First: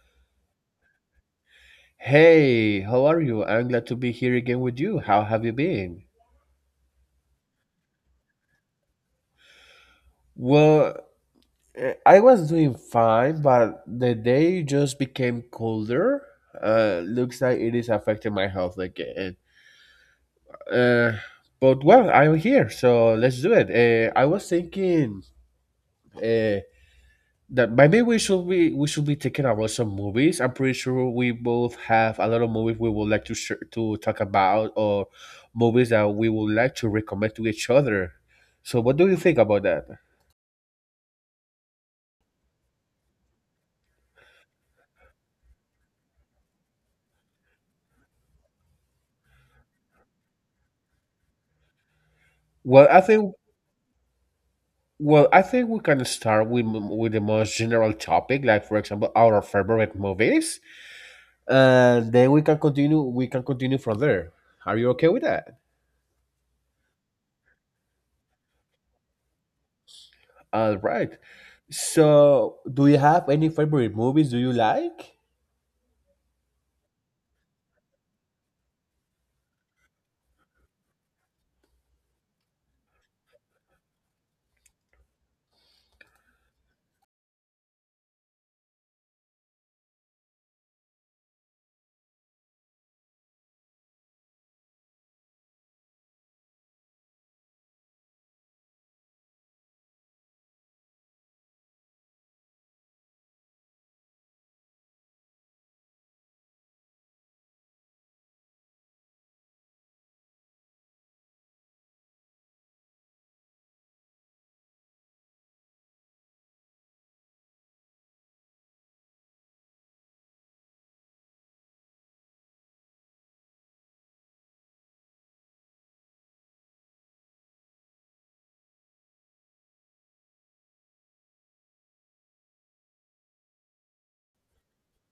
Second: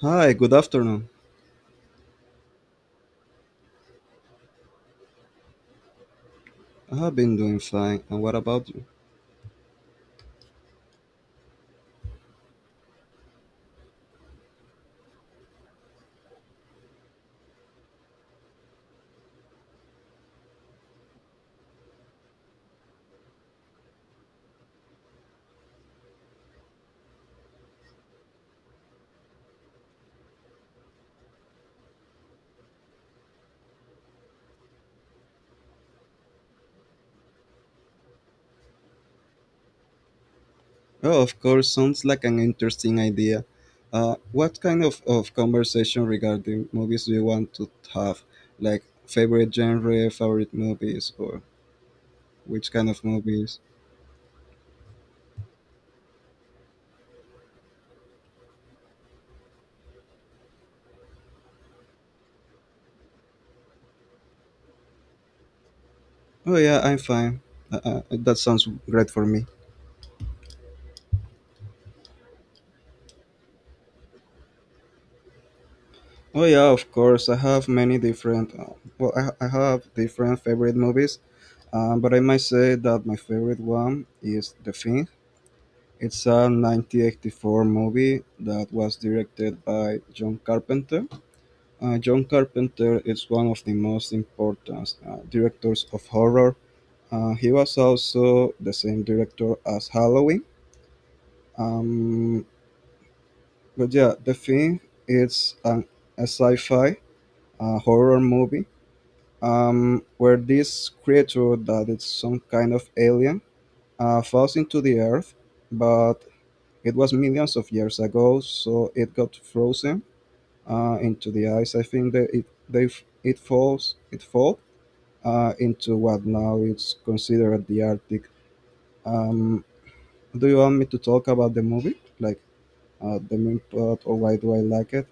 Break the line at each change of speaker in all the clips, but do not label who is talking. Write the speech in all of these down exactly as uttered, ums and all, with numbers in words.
Hi, good afternoon.
Hey, how are you? I'm glad to be here again with you. How have you been?
I have been doing fine. And what about you?
Well, eh, I was doing fine, but the day just became colder. Uh, looks like it is affecting my health again. Uh, but well, I'm here, so let's do it. Uh, I was thinking, uh, that maybe we should be we should be taking about some movies. I'm pretty sure we both have a lot of movies we would like to share, to talk about, or movies that we would like to recommend to each other. So what do you think about that?
Oh, of course, sounds like an interesting idea. Uh, what kind of, of conversation regarding movies do you want to have? Like favorite genre, favorite movies, or which
Well,
kind
I
of
think,
movies?
well I think we can start with with the most general topic, like for example our favorite movies, and then we can continue we can continue from there. Are you okay with that?
Oh, yeah, I'm fine. Uh, uh, that sounds great for me.
All right. So, do you have any favorite movies do you like?
Oh, yeah, of course. I have many different, uh, well, I, I have different favorite movies. Um, but I might say that my favorite one is The Thing. It's a nineteen eighty-four movie that was directed by John Carpenter. Uh, John Carpenter is one of the most important uh, directors of horror. Uh, he was also the same director as Halloween. Um, but yeah, the thing is an, a sci-fi uh, horror movie, um, where this creature that is some kind of alien uh, falls into the earth. But it was millions of years ago, so it got frozen uh, into the ice. I think that it they f- it falls it fall uh, into what now is considered the Arctic. Um, do you want me to talk about the movie, like uh, the main plot, or why do I like it?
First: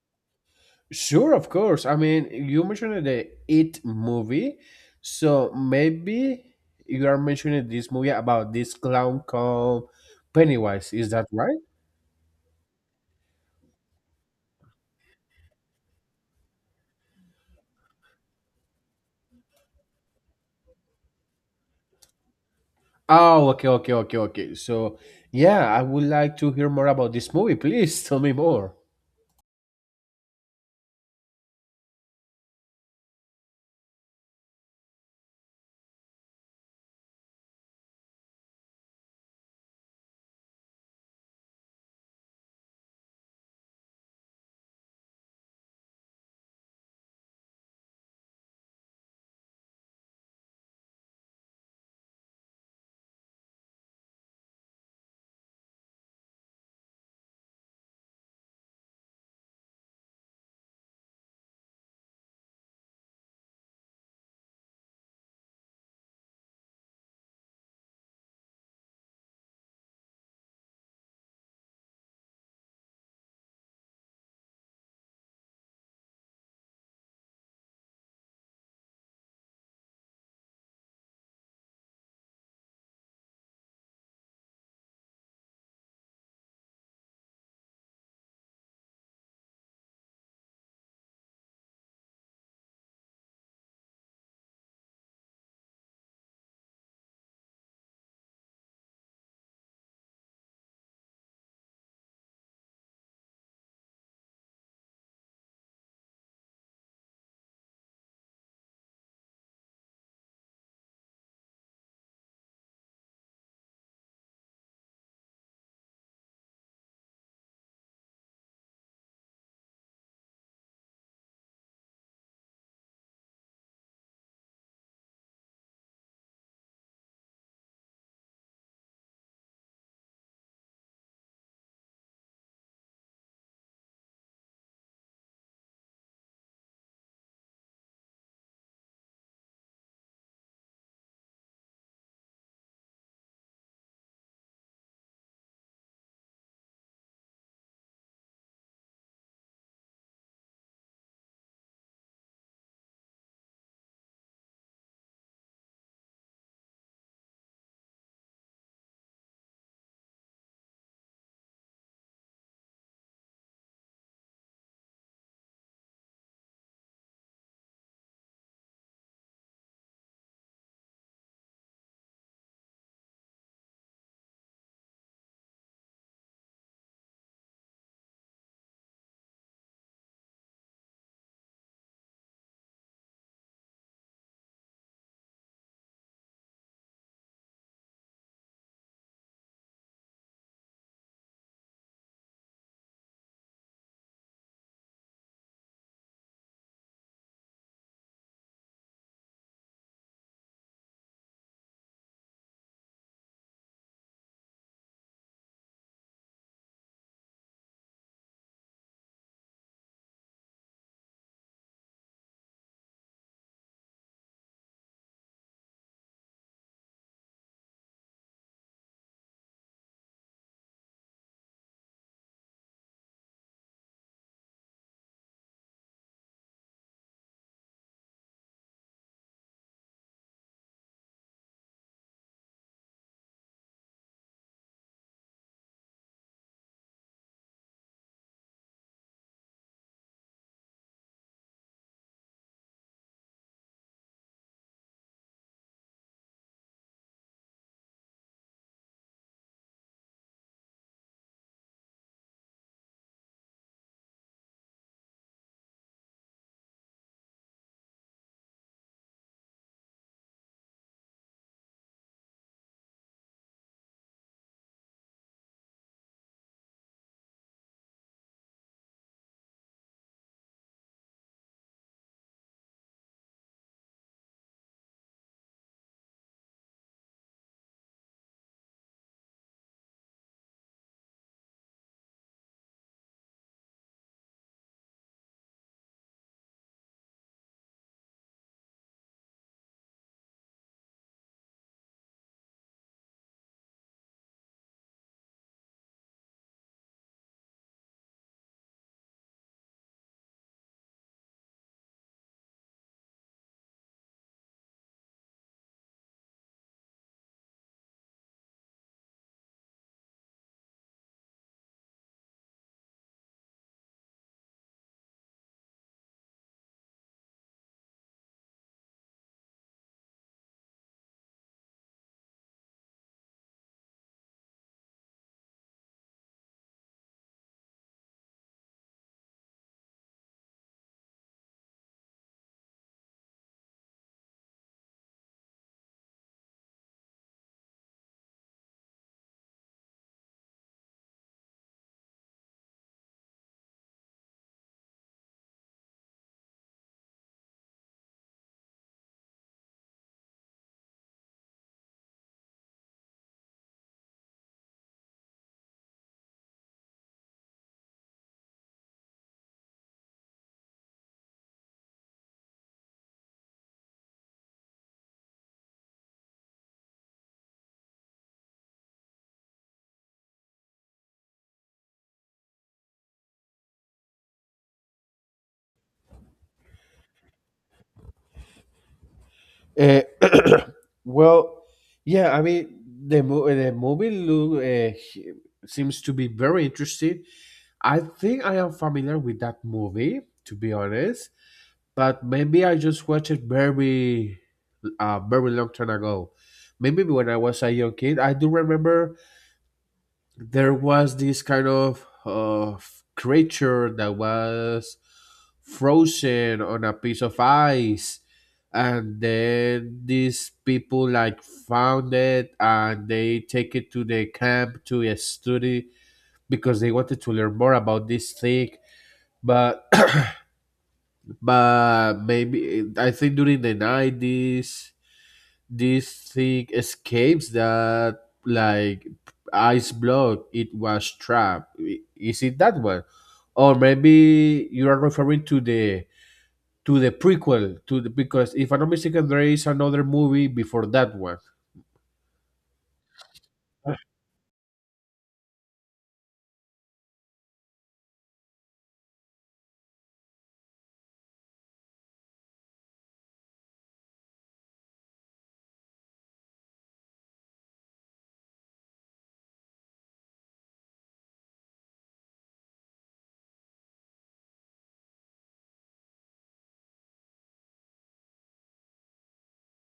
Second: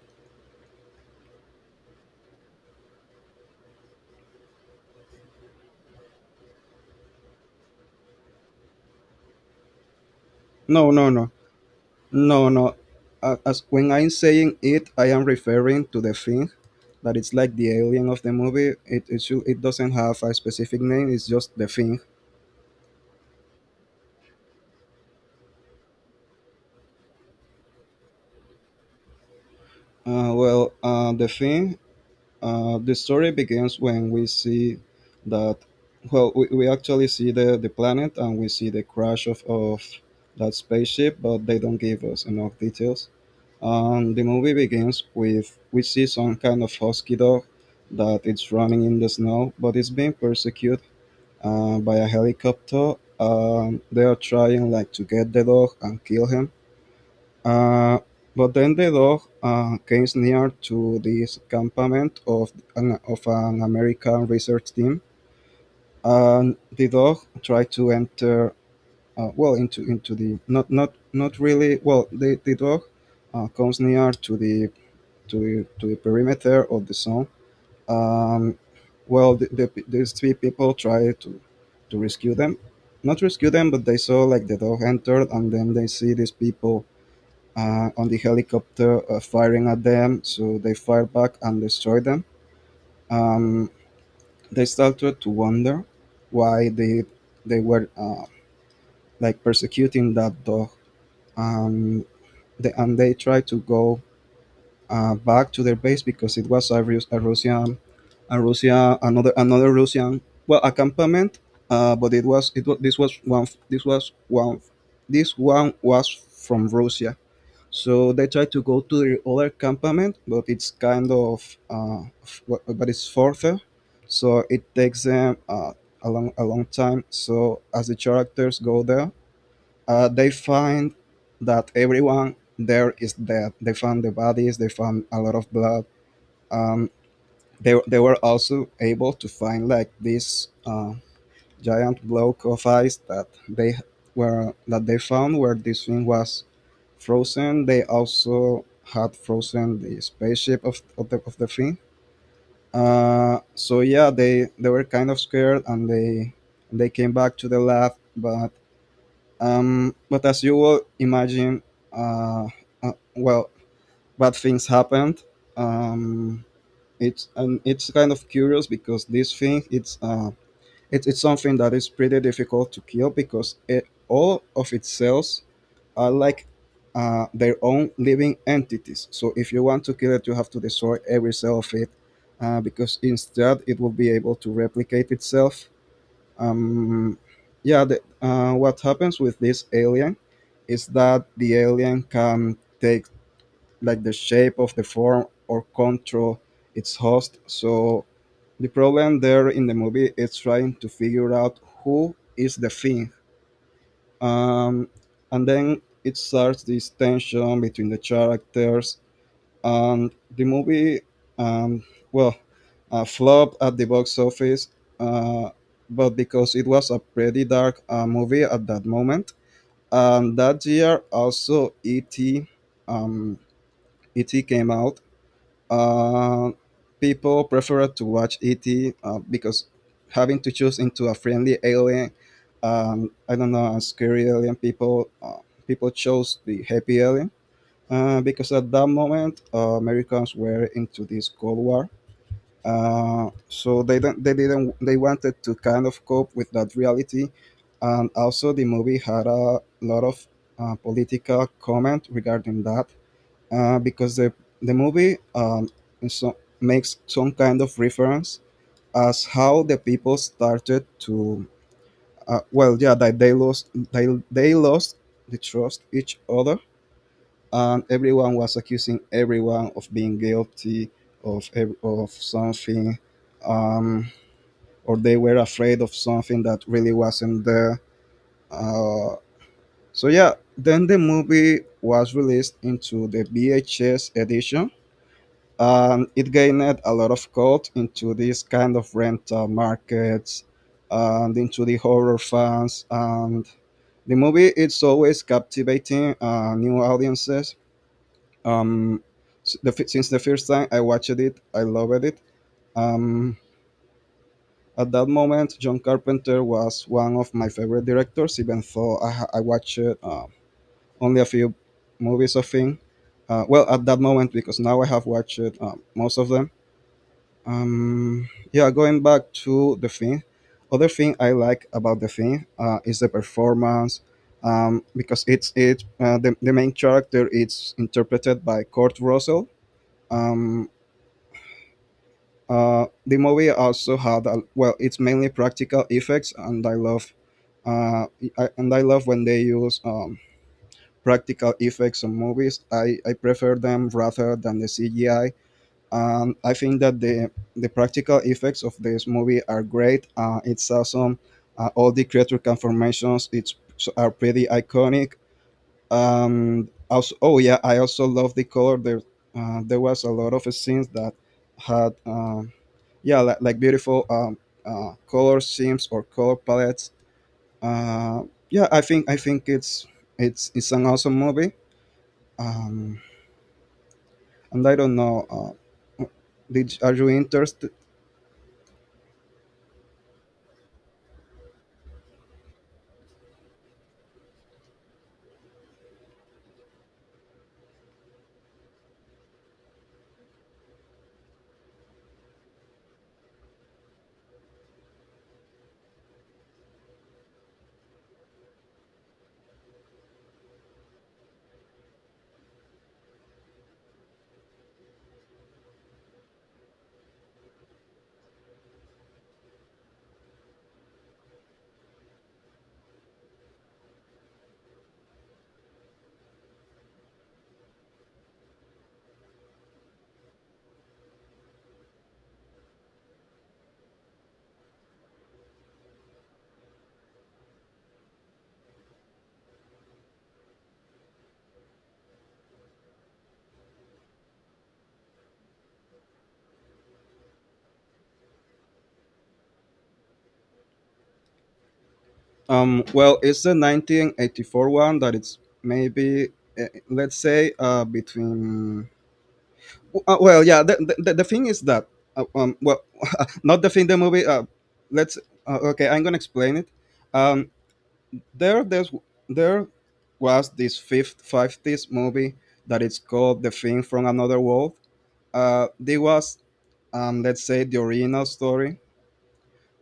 Sure, of course. I mean, you mentioned the It movie, so maybe you are mentioning this movie about this clown called
No,
Pennywise. Is
no,
that
no,
right?
no, no. Uh, as when I'm saying it, I am referring to the thing, that it's like the alien of the movie. It it should, it doesn't have a specific name. It's just the thing.
Oh, okay, okay, okay, okay. So, yeah, I would like to hear more about this movie. Please tell me more.
Uh, well, uh, the thing Uh, the story begins when we see that, well, we, we actually see the, the planet and we see the crash of, of that spaceship, but they don't give us enough details. And the movie begins with we see some kind of husky dog that it's running in the snow, but it's being persecuted uh, by a helicopter. Um, they are trying like to get the dog and kill him. uh, but then the dog uh, came near to this campament of an, of an American research team, and the dog tried to enter. Uh, well, into into the not not not really. Well, the the dog uh, comes near to the to the, to the perimeter of the zone. Um, well, the, the, these three people tried to to rescue them, not rescue them, but they saw like the dog entered, and then they see these people uh, on the helicopter uh, firing at them, so they fired back and destroyed them. Um, they started to wonder why they they were uh, like persecuting that dog. um, they, and they tried to go uh, back to their base because it was a, Rus- a Russian, a Russia, another another Russian, well, a campament, uh, but it was it was this was one this was one this one was from Russia. So they try to go to the other campament, but it's kind of uh, f- but it's further, so it takes them uh, a long a long time. So as the characters go there, uh, they find that everyone there is dead. They found the bodies. They found a lot of blood. Um, they they were also able to find like this. Uh, giant block of ice that they were that they found where this thing was frozen. They also had frozen the spaceship of, of the of the thing. Uh, so yeah, they they were kind of scared and they they came back to the lab. But um, but as you will imagine, uh, uh, well, bad things happened. Um, it's and it's kind of curious because this thing it's uh, it, it's something that is pretty difficult to kill because it, all of its cells are like uh, their own living entities. So if you want to kill it, you have to destroy every cell of it, uh, because instead it will be able to replicate itself. Um, yeah, the, uh, what happens with this alien is that the alien can take like the shape of the form or control its host. So the problem there in the movie is trying to figure out who is the thing. Um, and then it starts this tension between the characters. And the movie, um, well, uh, flopped at the box office, uh, but because it was a pretty dark uh, movie at that moment. And that year also, E T. Um, E T came out. uh, People prefer to watch E T uh, because having to choose into a friendly alien, um, I don't know, a scary alien. People uh, people chose the happy alien uh, because at that moment uh, Americans were into this Cold War. Uh, so they don't, they didn't, they wanted to kind of cope with that reality. And also the movie had a lot of uh, political comment regarding that, uh, because the the movie, um, so, makes some kind of reference as how the people started to, uh, well yeah, that they lost they, they lost the trust each other, and everyone was accusing everyone of being guilty of ev- of something, um, or they were afraid of something that really wasn't there. uh, so yeah, then the movie was released into the vhs edition, and it gained a lot of cult into this kind of rental markets and into the horror fans, and the movie is always captivating uh, new audiences. um, s- the, fi- since the first time I watched it I loved it. um, at that moment John Carpenter was one of my favorite directors, even though i, ha- I watched uh, only a few movies of him, uh, well at that moment, because now I have watched uh, most of them. Um yeah, going back to the thing, other thing I like about the thing uh, is the performance, um because it's it uh, the, the main character is interpreted by Kurt Russell. um uh the movie also had a, well, it's mainly practical effects and I love, uh I, and I love when they use, um practical effects on movies. I i prefer them rather than the C G I, and I think that the the practical effects of this movie are great. Uh, it's awesome. Uh, all the creature conformations it's so, are pretty iconic. Um, also, oh yeah, I also love the color. There uh, there was a lot of scenes that had um, yeah like, like beautiful, um, uh, color schemes or color palettes. Uh, yeah, I think I think it's it's it's an awesome movie. Um, and I don't know. Uh, did Are you interested?
Uh, well, yeah, I mean, the movie, the movie look, uh, seems to be very interesting. I think I am familiar with that movie, to be honest, but maybe I just watched it very, uh, very long time ago. Maybe when I was a young kid, I do remember there was this kind of uh, creature that was frozen on a piece of ice, and then these people like found it and they take it to the camp to study because they wanted to learn more about this thing, but. But maybe I think during the nineties this thing escapes that, like, ice block it was trapped. I- Is it that one? Or maybe you are referring to the to the prequel to the because if I'm not mistaken there is another movie before that one.
Um, well, it's the nineteen eighty-four one that it's maybe, uh, let's say, uh, between. Uh, well, yeah, the, the, the thing is that, uh, um, well, not the thing, the movie. Uh, let's. Uh, okay, I'm gonna explain it. Um, there, there's, there was this fifth, fifties movie that it's called The Thing from Another World. Uh, this was, um, let's say, the original story,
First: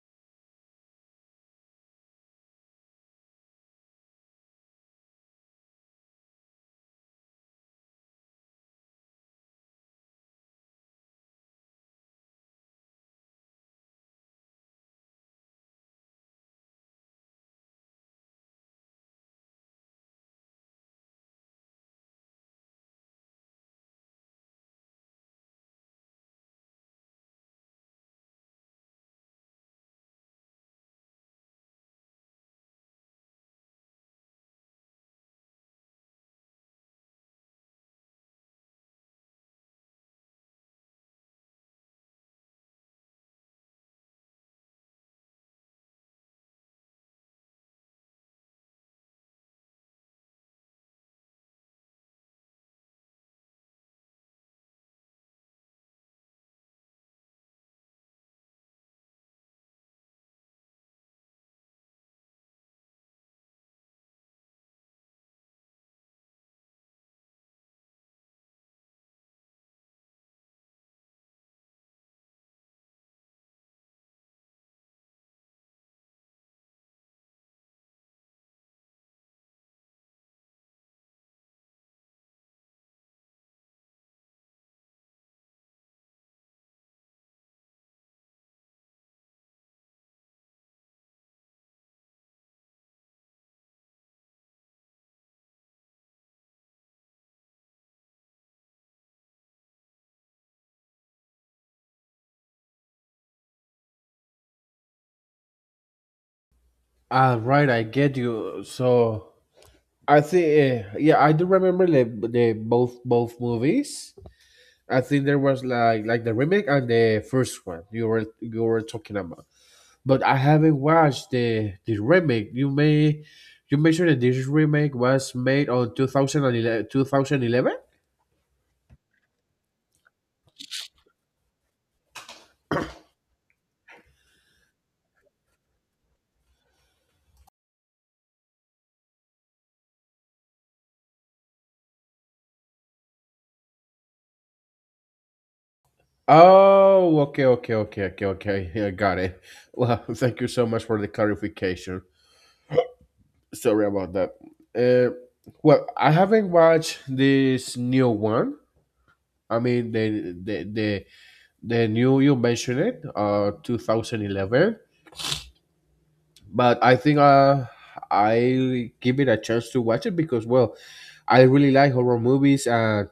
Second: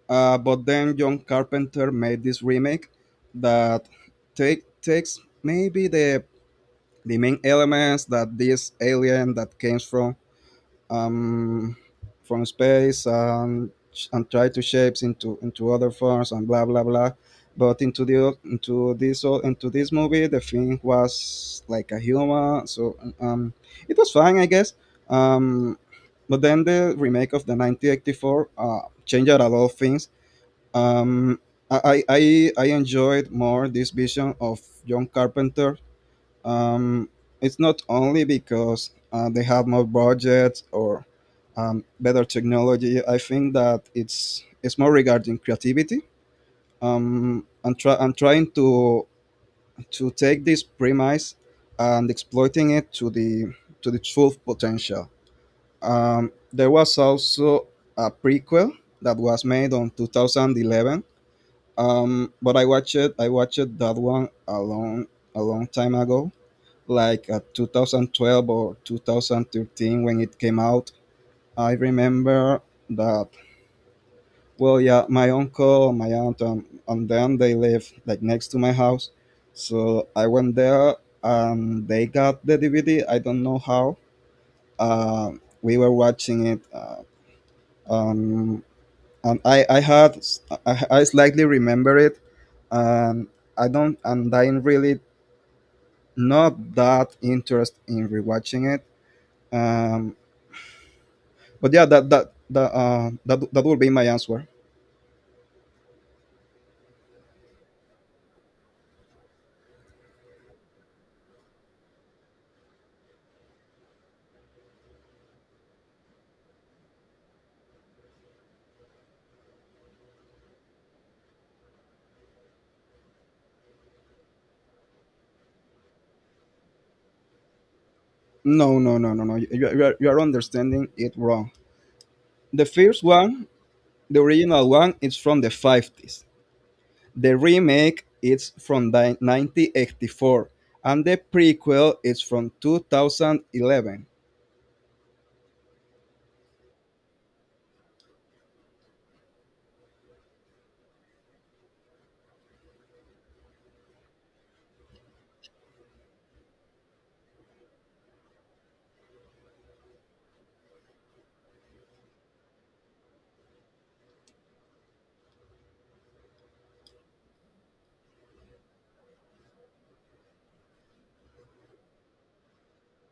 uh, but then John Carpenter made this remake that take, takes maybe the the main elements, that this alien that came from, um, from space, and and try to shapes into into other forms, and blah blah blah. But into the into this into this movie, the thing was like a human, so um, it was fine, I guess. Um, but then the remake of the nineteen eighty-four uh, changed a lot of things. um, I, I, I enjoyed more this vision of John Carpenter. Um, it's not only because uh, they have more budget or, um, better technology. I think that it's it's more regarding creativity. Um, and try and Trying to to take this premise and exploiting it to the to the full potential. Um, there was also a prequel that was made on two thousand eleven, um, but I watched it. I watched that one a long, a long time ago, like uh, two thousand twelve or twenty thirteen when it came out. I remember that. Well, yeah, my uncle, my aunt, um, and them, they live like next to my house, so I went there and they got the D V D. I don't know how. Uh, we were watching it. Uh, um, and I I had, I I slightly remember it, and I don't and I'm really not that interested in rewatching it. Um, but yeah, that that that uh, that that will be my answer.
Ah, right, I get you. So I think, uh, yeah, I do remember the, the both both movies. I think there was, like like the remake and the first one you were you were talking about. But I haven't watched the the remake. You may— you mentioned that this remake was made on two thousand eleven, twenty eleven?
No, no, no, no, no. You, you, are, you are understanding it wrong. The first one, the original one, is from the fifties. The remake is from the nineteen eighty-four, and the prequel is from two thousand eleven.
Oh, okay, okay, okay, okay, okay. Yeah, got it. Well, thank you so much for the clarification. Sorry about that. Uh, well, I haven't watched this new one. I mean, the the the, the new, you mentioned it, uh, two thousand eleven. But I think uh, I give it a chance to watch it because, well, I really like horror movies, and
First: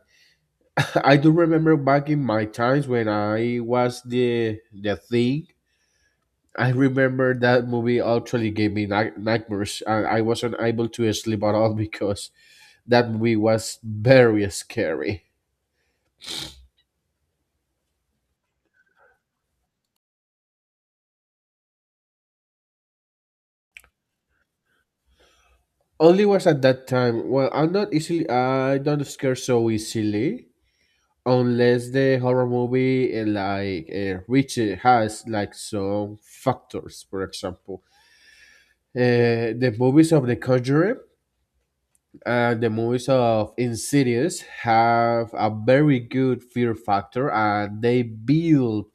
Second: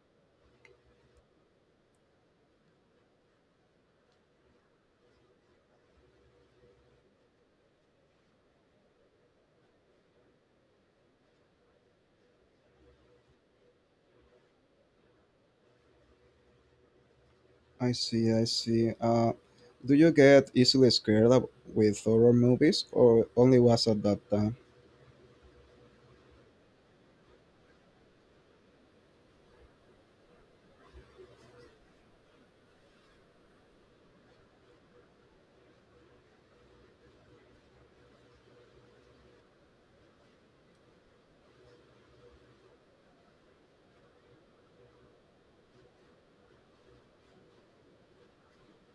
I do remember back in my times when I was— the the thing. I remember that movie actually gave me night- nightmares, and I wasn't able to sleep at all because that movie was very scary.
I see, I see. Uh, do you get easily scared up with horror movies, or only was at that time?
Only was at that time. Well, I'm not easily. I don't scare so easily unless the horror movie, uh, like, uh, which, uh, has like some factors. For example, uh, the movies of the Conjuring and the movies of Insidious have a very good fear factor, and they build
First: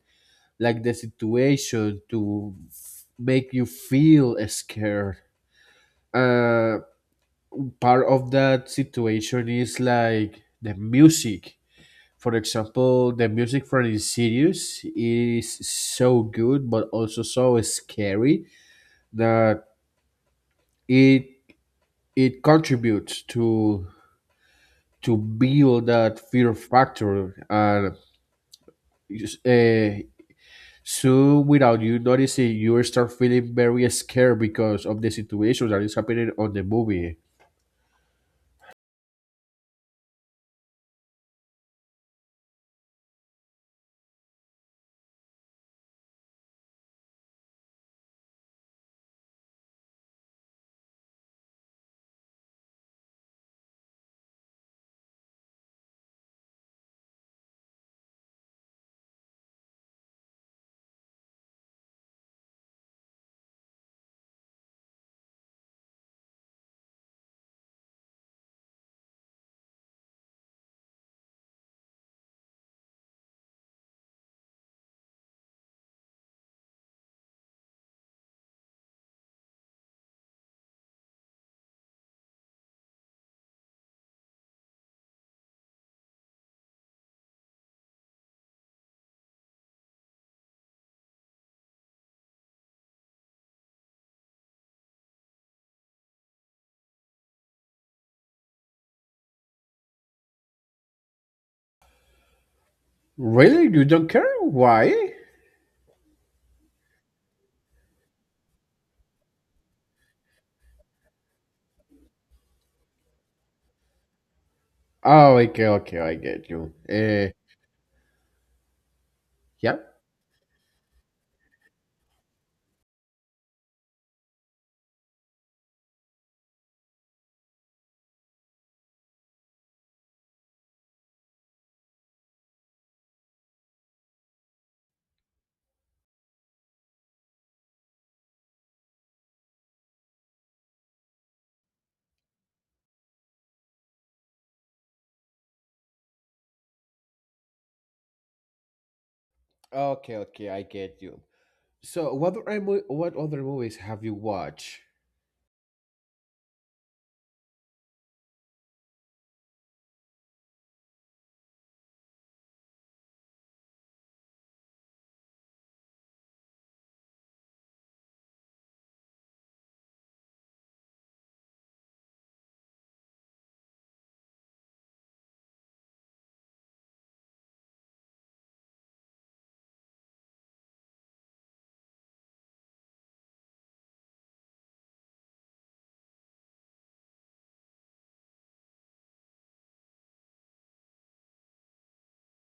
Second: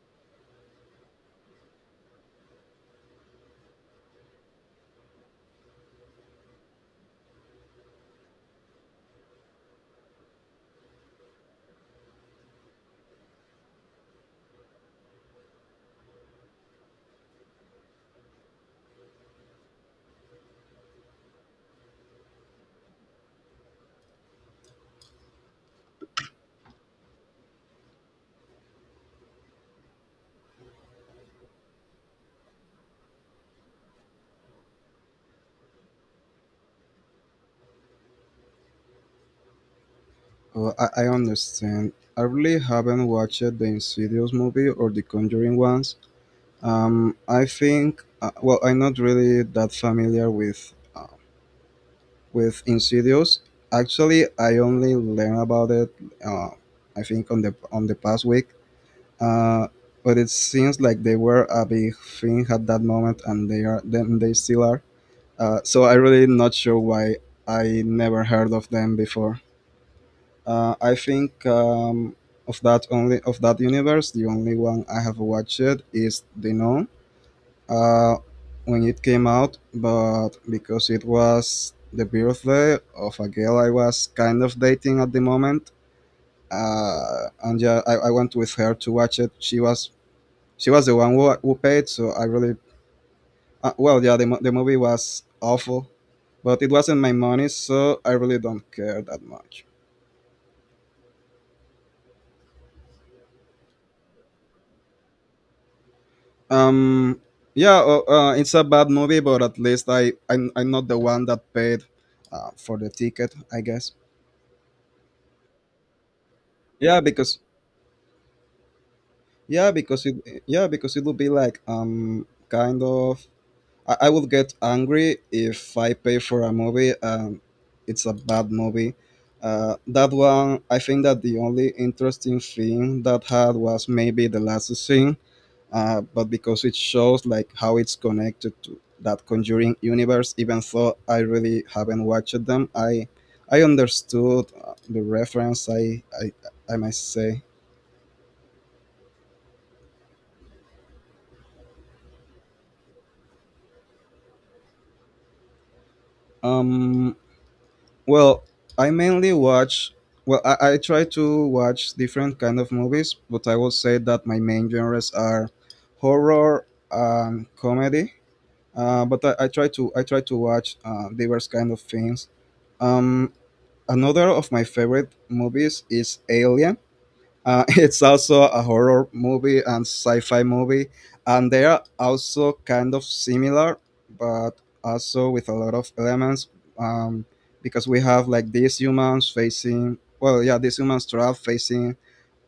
like the situation to f- make you feel scared. uh, Part of that situation is like the music. For example, the music from this series is so good, but also so scary that it it contributes to to build that fear factor, and uh, so without you noticing, you start feeling very scared because of the situation that is happening on the movie.
Oh, I, I understand. I really haven't watched the Insidious movie or the Conjuring ones. Um, I think, uh, well, I'm not really that familiar with, uh, with Insidious. Actually, I only learned about it. Uh, I think on the on the past week. Uh, but it seems like they were a big thing at that moment, and they are. Then they still are. Uh, so I really not sure why I never heard of them before. Uh, I think um, of that only of that universe, the only one I have watched is The Known uh, when it came out, but because it was the birthday of a girl I was kind of dating at the moment, uh, and yeah, I, I went with her to watch it. She was she was the one who, who paid, so I really. Uh, well, yeah, the, mo- the movie was awful, but it wasn't my money, so I really don't care that much.
Really, you don't care why?
Um, yeah, uh, uh, it's a bad movie, but at least I I'm, I'm not the one that paid uh, for the ticket, I guess.
Oh, okay, okay, I get you.
Yeah,
Uh
because yeah,
yeah.
because it yeah, because it would be like um kind of, I, I would get angry if I pay for a movie and it's a bad movie. Uh, that one, I think that the only interesting thing that had was maybe the last scene, uh, but because it shows like how it's connected to that Conjuring universe, even though I really haven't watched them, I I understood uh, the reference. I I, I must say.
Okay, okay, I get you. So, what other mo- what other movies have you watched?
Um, Well, I mainly watch. Well, I, I try to watch different kind of movies, but I will say that my main genres are horror and comedy. Uh, but I, I try to I try to watch uh, diverse kind of things. Um, Another of my favorite movies is Alien. Uh, it's also a horror movie and sci-fi movie, and they are also kind of similar, but also with a lot of elements. Um, because we have like these humans facing, well, yeah, these humans trap facing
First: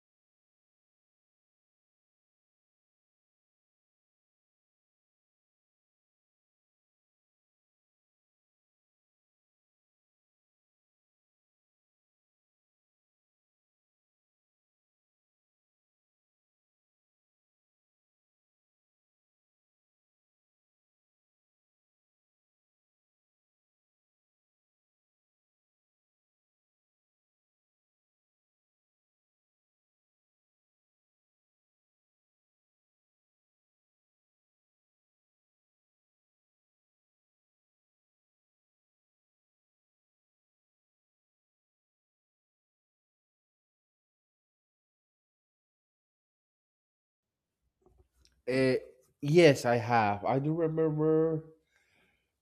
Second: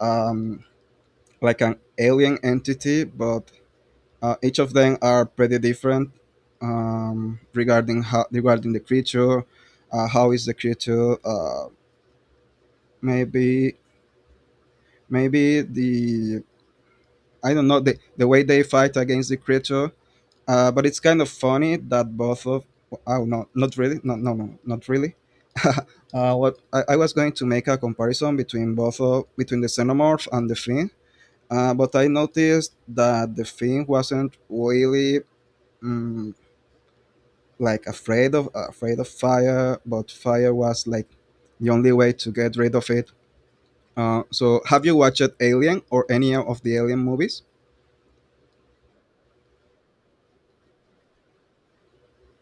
um, like an alien entity, but uh, each of them are pretty different um, regarding how regarding the creature. Uh, how is the creature? Uh, maybe Maybe the, I don't know, the, the way they fight against the creature. Uh, but it's kind of funny that both of, oh no, not really, no, no, no, not really. uh, what I, I was going to make a comparison between both of between the xenomorph and the fiend. Uh, but I noticed that the fiend wasn't really, mm like afraid of afraid of fire, but fire was like the only way to get rid of it. Uh, so have you watched Alien or any of the Alien movies?
Uh, yes, I have. I do remember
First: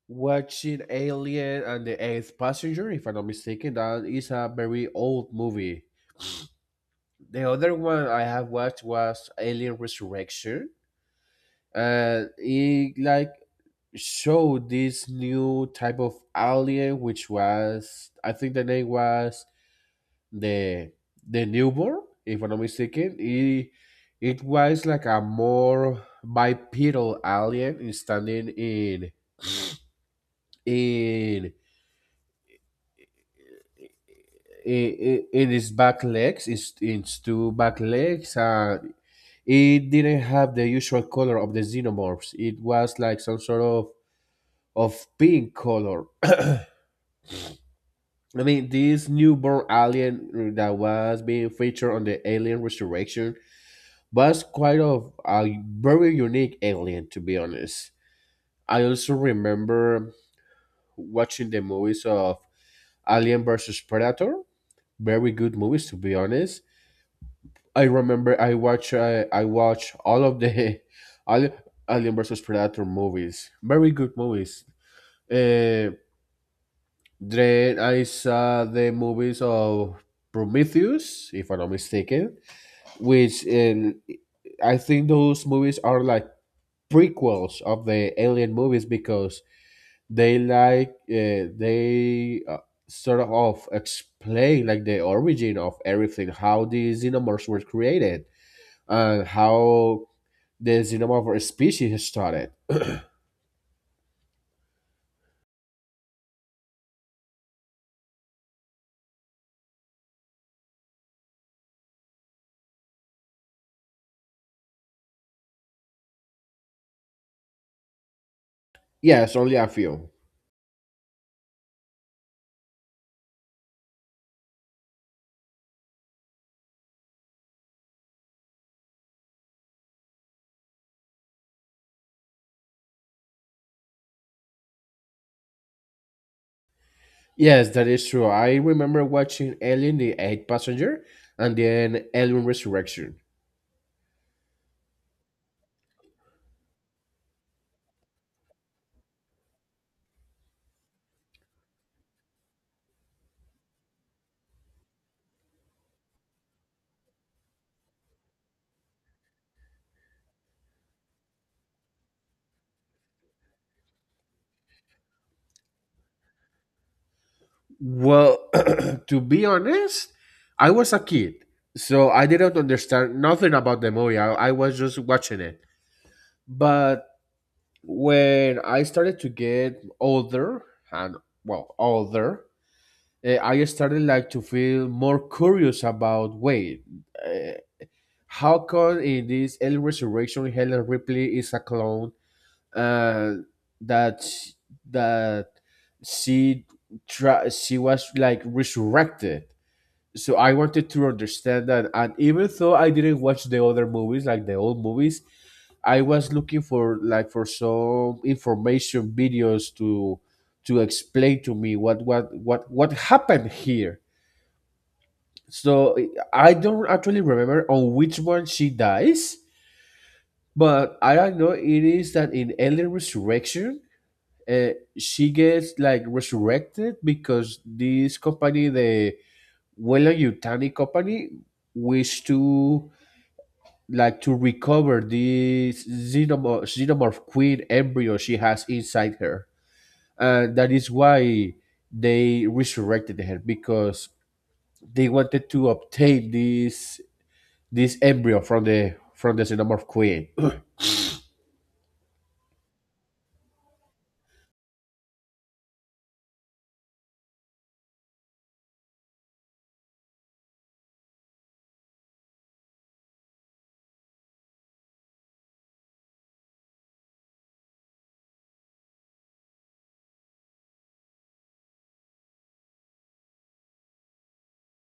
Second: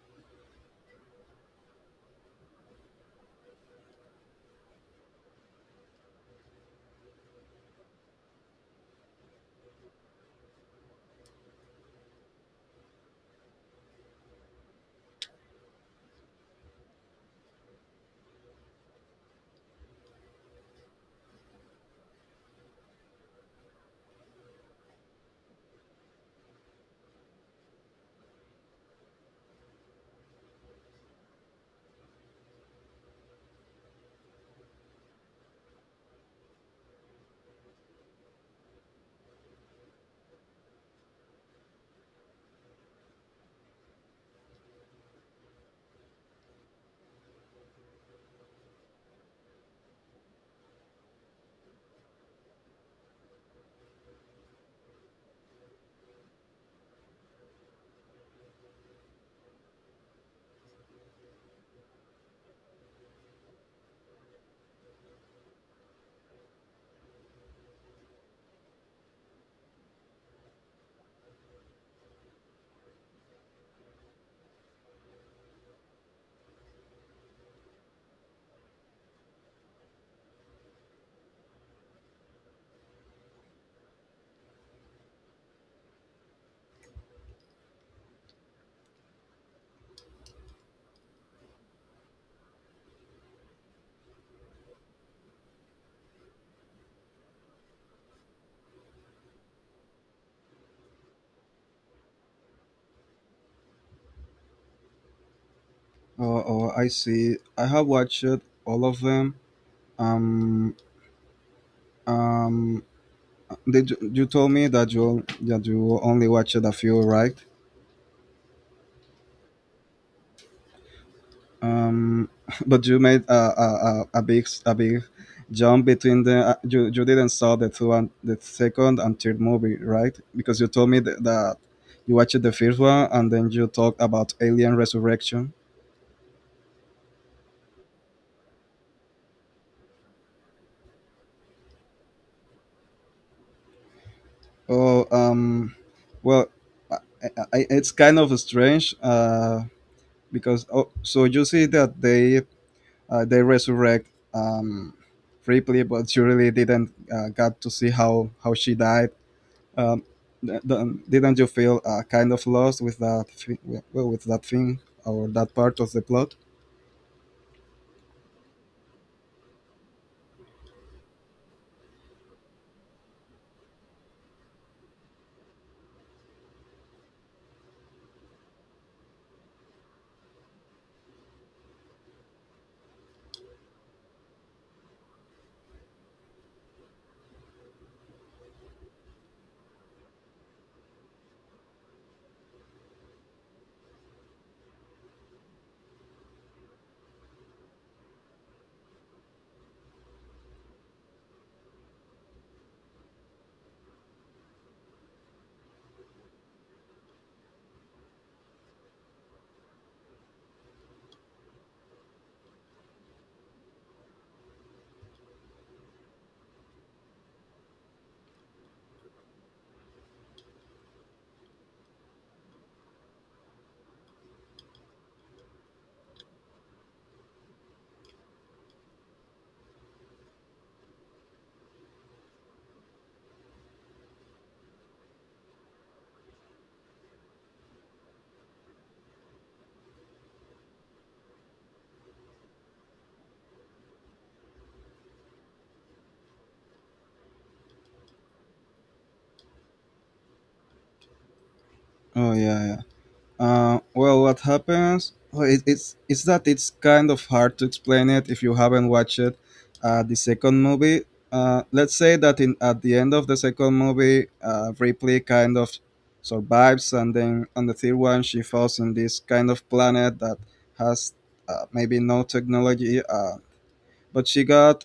watching Alien and the Eighth Passenger, if I'm not mistaken. That is a very old movie. The other one I have watched was Alien Resurrection. And it, like, showed this new type of alien, which was— I think the name was the the newborn, if I'm not mistaken. it it was like a more bipedal alien, is standing in in in, in his back legs, its, its two back legs, and it didn't have the usual color of the xenomorphs. It was like some sort of of pink color. I mean, this newborn alien that was being featured on the Alien Resurrection. But it's quite of a very unique alien, to be honest. I also remember watching the movies of Alien versus Predator. Very good movies, to be honest. I remember I watch I, I watch all of the Ali- Alien versus Predator movies. Very good movies. Uh, then I saw the movies of Prometheus, if I'm not mistaken, which, uh, I think those movies are like prequels of the Alien movies because they, like, uh, they uh, sort of of explain like the origin of everything, how the xenomorphs were created, and how the xenomorph species started.
Oh, oh, I see. I have watched all of them. Um, um, did you, you told me that you that you only watched a few, right?
Yes, only a few.
Um, but you made a, a, a, a big a big jump between the uh, you, you didn't saw the two and the second and third movie, right? Because you told me th- that you watched the first one and then you talked about Alien Resurrection.
Yes, that is true. I remember watching Alien: The Eighth Passenger and then Alien Resurrection.
Oh, um, well, I, I, it's kind of strange uh, because, oh, so you see that they uh, they resurrect um, Ripley, but you really didn't uh, got to see how how she died, um, th- th- didn't you feel uh, kind of lost with that thi- well, with that thing or that part of the plot?
Well, to be honest, I was a kid, so I didn't understand nothing about the movie. I, I was just watching it. But when I started to get older, and, well, older, eh, I started, like, to feel more curious about— wait, eh, how come in this Alien Resurrection, Helen Ripley is a clone, and that that she— tra- she was, like, resurrected. So I wanted to understand that, and even though I didn't watch the other movies, like the old movies, I was looking for, like, for some information videos to to explain to me what what what what happened here. So I don't actually remember on which one she dies, but I don't know— it is that in Alien Resurrection, uh, she gets like resurrected because this company, the whether Yutani company, wish to like to recover this xenomorph, xenomorph queen embryo she has inside her, and that is why they resurrected her, because they wanted to obtain this this embryo from the from the xenomorph queen.
Oh yeah, yeah. Uh, well, what happens? Oh, it, it's it's that it's kind of hard to explain it if you haven't watched it. Uh, the second movie. Uh, let's say that in at the end of the second movie, uh, Ripley kind of survives, and then on the third one, she falls in this kind of planet that has uh, maybe no technology. Uh, but she got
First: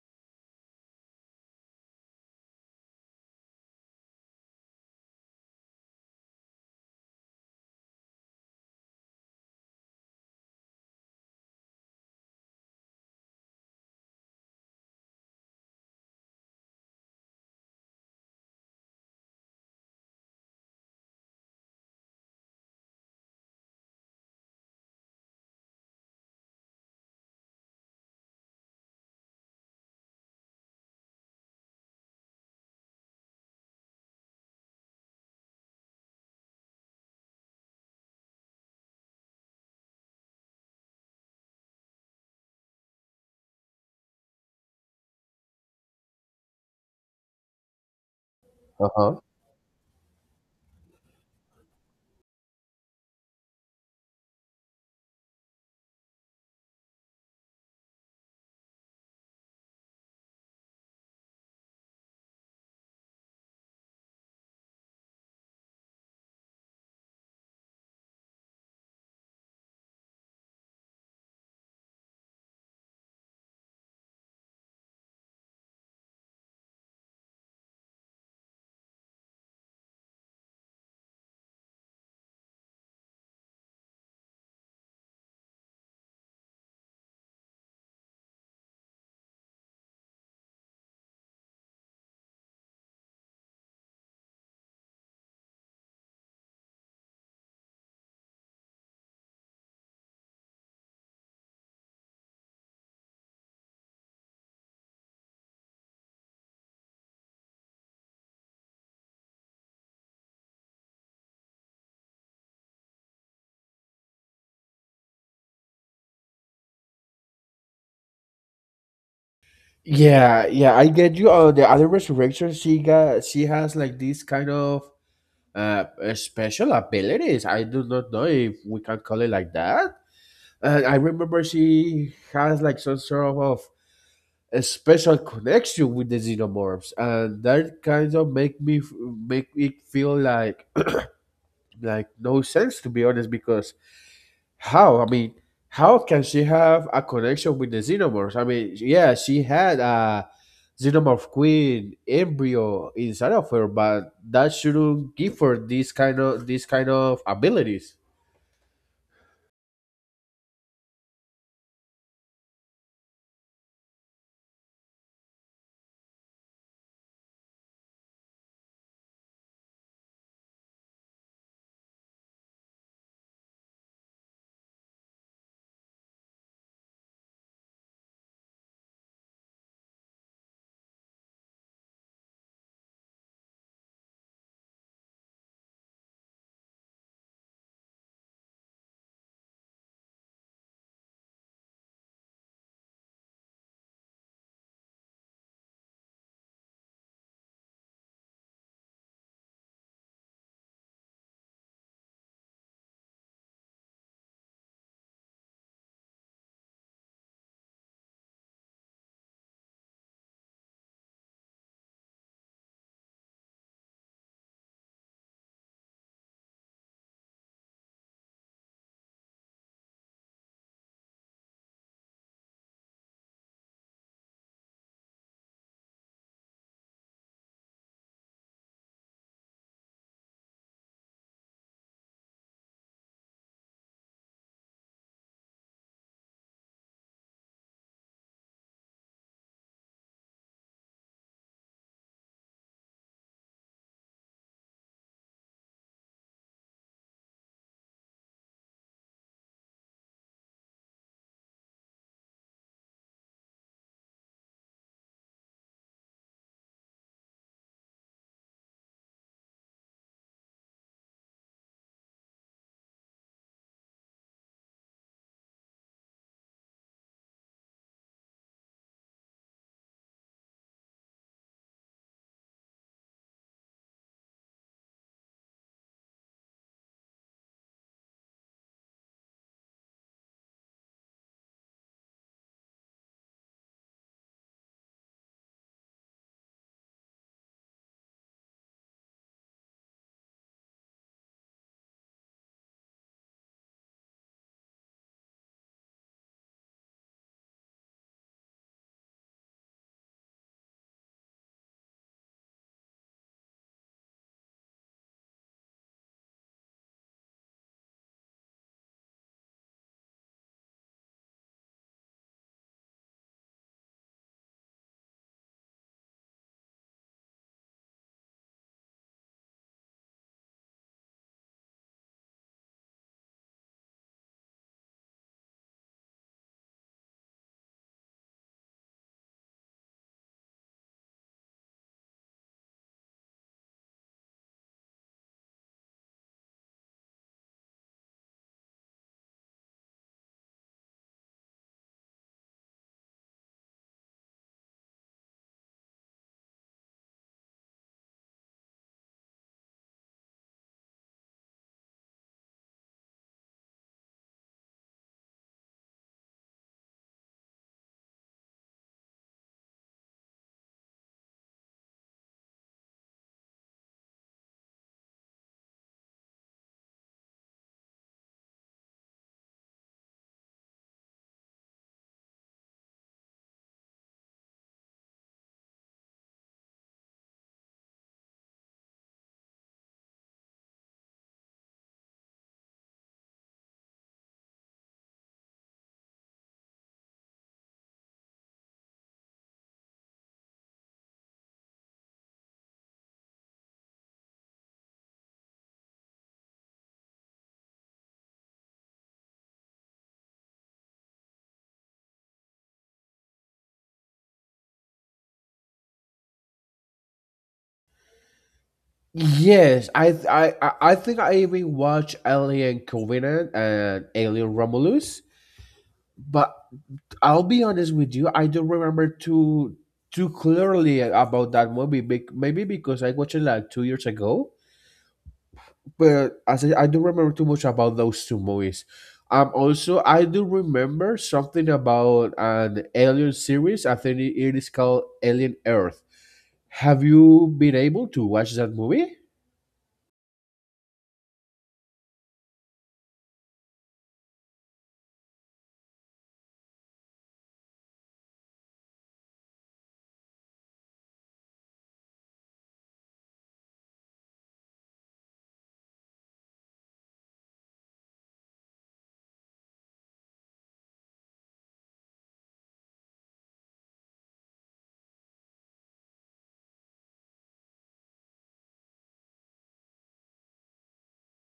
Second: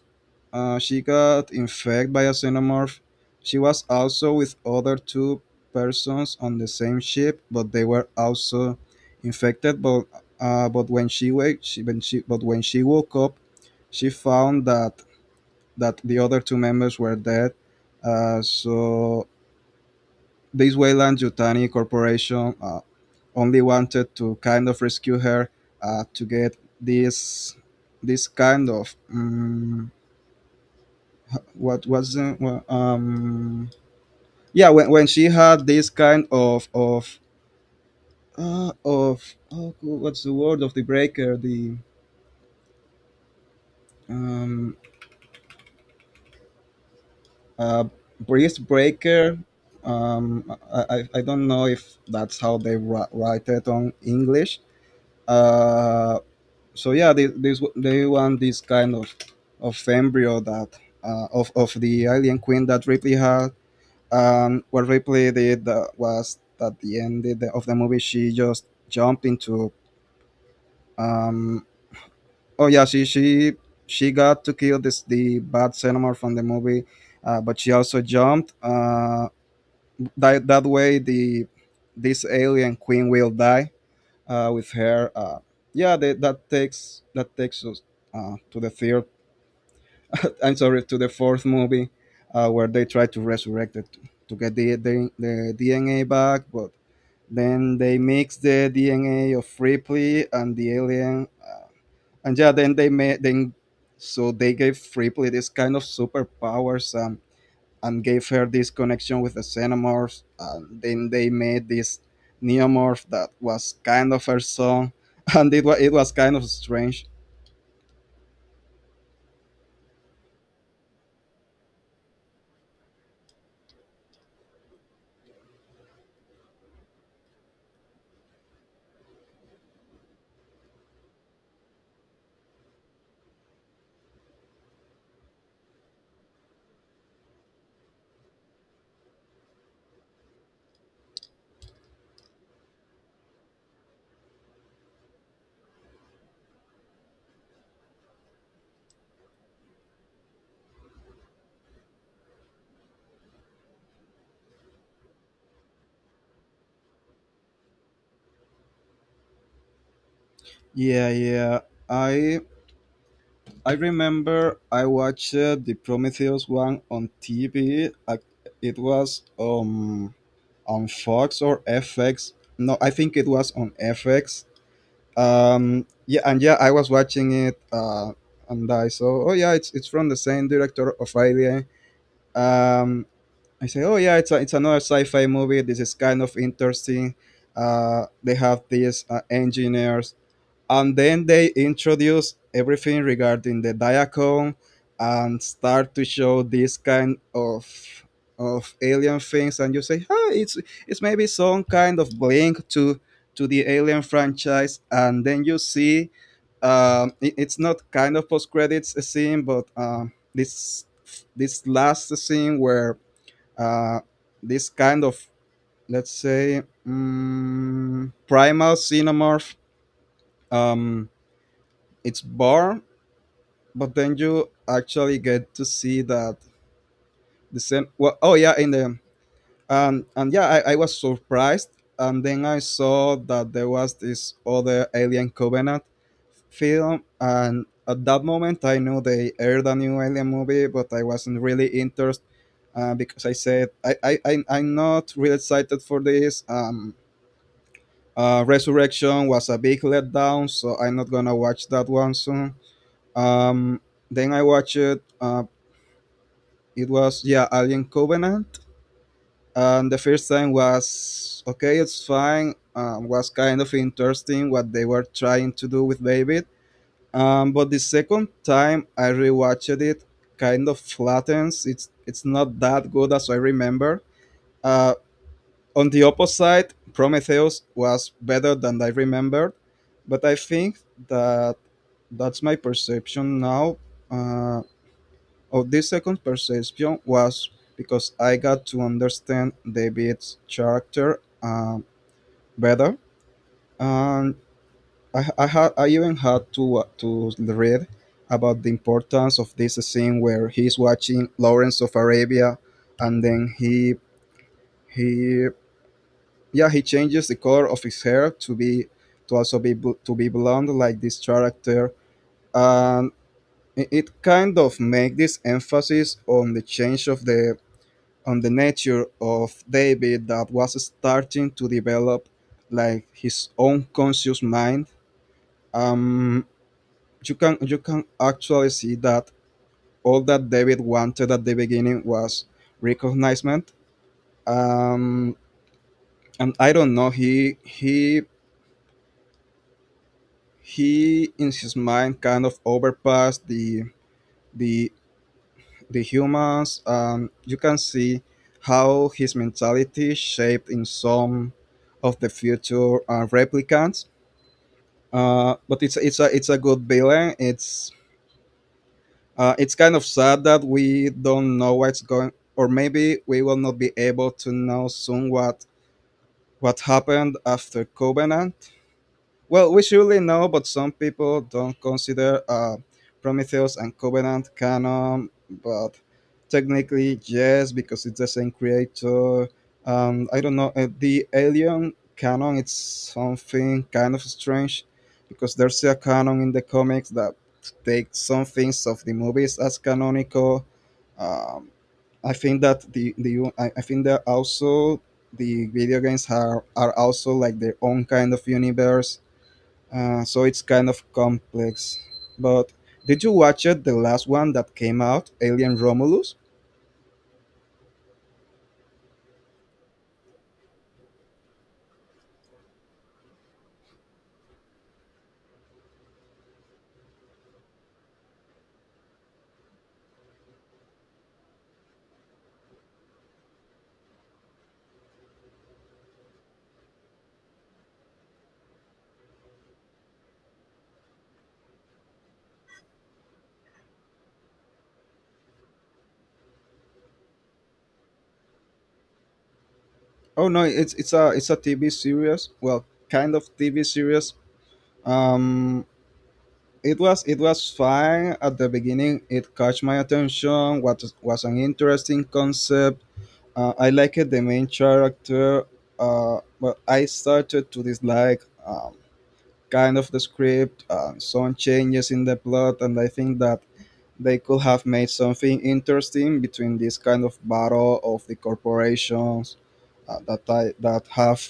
Uh, she got infected by a xenomorph. She was also with other two persons on the same ship, but they were also infected. But uh, but when she wake, she, when she but when she woke up, she found that that the other two members were dead. Uh, so this Wayland Yutani Corporation uh, only wanted to kind of rescue her uh, to get this, this kind of um, what was the, um, yeah, when, when she had this kind of of uh, of oh, what's the word of the breaker, the um uh breast
Uh huh.
breaker, um I, I I don't know if that's how they wri- write it on english. Uh so yeah, they they, they want this kind of of embryo that, uh, of of the alien queen that ripley had. Um what ripley did uh, was at the end of the movie she just jumped into, um oh yeah, she she she got to kill this, the bad cinema from the movie, uh, but she also jumped. Uh, that that way the, this alien queen will die uh, with her. Uh, yeah, they, that takes that takes us uh, to the third. I'm sorry, to the fourth movie, uh, where they try to resurrect it to get the, the the D N A back, but then they mix the D N A of Ripley and the alien, uh, and yeah then they made then, so they gave Ripley this kind of superpowers, um, and gave her this connection with the xenomorphs, and then they made this neomorph that was kind of her son and it was it was kind of strange.
Yeah, yeah, I get you. Uh, the other resurrection, she got, she has like this kind of uh uh, special abilities. I do not know if we can call it like that, and I remember she has like some sort of of a special connection with the xenomorphs, and that kind of make me f- make it feel like like no sense, to be honest. Because how? I mean, how can she have a connection with the xenomorphs? I mean, yeah, she had a xenomorph queen embryo inside of her, but that shouldn't give her this kind of this kind of abilities.
Yeah yeah I I remember I watched uh, the prometheus one on TV. It was um On fox or fx. No, I think it was on fx. Um, yeah, and yeah, I was watching it, uh, and I saw, oh yeah, it's it's from the same director of Alien. Um, I say, oh yeah, it's a, it's another sci-fi movie. This is kind of interesting. Uh, they have these uh, engineers and then they introduce everything regarding the diacon and start to show this kind of of alien things, and you say ah, it's it's maybe some kind of link to to the alien franchise, and then you see, um, it- it's not kind of post credits scene but um, this this last scene where uh, this kind of, let's say, mm primal xenomorph, um, it's born, but then you actually get to see that the same. Well, oh yeah, in the, and and yeah, I, I was surprised, and then I saw that there was this other Alien Covenant film, and at that moment I knew they aired a new Alien movie, but I wasn't really interested. Uh, because I said I, I, I, I'm not really excited for this. Um, uh, Resurrection was a big letdown, so I'm not gonna watch that one soon. Um, then I watched uh, it was yeah, Alien Covenant, and the first time was okay, it's fine. Um, was kind of interesting what they were trying to do with Baby. Um, but the second time I rewatched it, kind of flattens. It's it's not that good as I remember. Uh, on the opposite, Prometheus was better than I remembered, but I think that that's my perception now. Uh, of this second perception was because I got to understand David's character, um, better, and I, I had I even had to uh, to read about the importance of this scene where he's watching Lawrence of Arabia, and then he he yeah he changes the color of his hair to be, to also be bl- to be blonde like this character, and it it kind of make this emphasis on the change of the, on the nature of David that was starting to develop like his own conscious mind. Um, you can you can actually see that all that David wanted at the beginning was recognition. Um, and I don't know, he he he in his mind kind of overpassed the the the humans. Um, you can see how his mentality shaped in some of the future uh, replicants. Uh, but it's it's a it's a good villain. It's uh, it's kind of sad that we don't know what's going, or maybe we will not be able to know soon what what happened after Covenant. Well, we surely know, but some people don't consider uh, Prometheus and Covenant canon, but technically, yes, because it's the same creator. Um, I don't know. Uh, the Alien canon, it's something kind of strange because there's a canon in the comics that takes some things of the movies as canonical. Um, I think that the, the I, I think that also the video games are, are also like their own kind of universe, uh, so it's kind of complex. But did you watch it? The last one that came out, Alien Romulus.
Yes, I th- I I I think I even watched Alien Covenant and Alien Romulus, but I'll be honest with you, I don't remember too too clearly about that movie. bec- Maybe because I watched it like two years ago, but as I, I don't remember too much about those two movies. Um, also, I do remember something about an alien series. I think it it is called Alien Earth. Have you been able to watch that movie?
Oh no, it's it's a it's a T V series. Well, kind of T V series. Um, it was it was fine at the beginning. It caught my attention. What was was an interesting concept. Uh, I liked the main character. Uh, but I started to dislike um, kind of the script, uh, some changes in the plot, and I think that they could have made something interesting between this kind of battle of the corporations uh, that I, that have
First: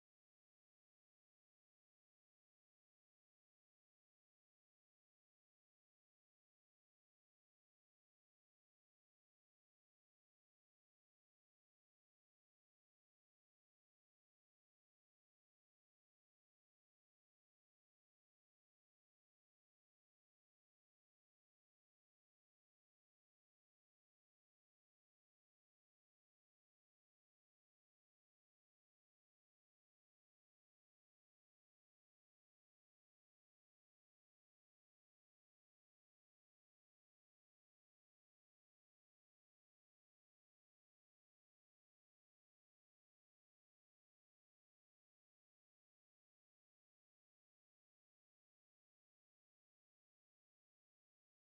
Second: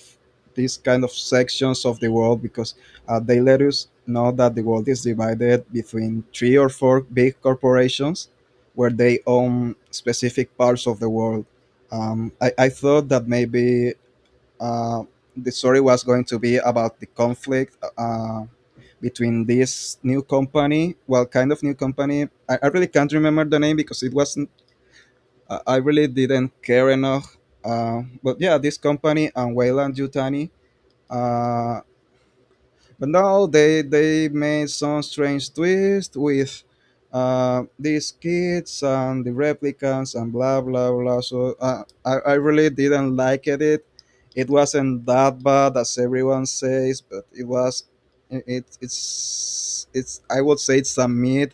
these kind of sections of the world because uh, they let us know that the world is divided between three or four big corporations where they own specific parts of the world. Um, I, I thought that maybe uh, the story was going to be about the conflict. Uh, between this new company, well, kind of new company. I, I really can't remember the name because it wasn't. I I really didn't care enough. Uh, but yeah, this company and Wayland Yutani. Uh, but now they they made some strange twist with uh, these kids and the replicants and blah blah blah. So uh, I I really didn't like it. It it wasn't that bad as everyone says, but it was it it- it's it's, I would say, it's a mid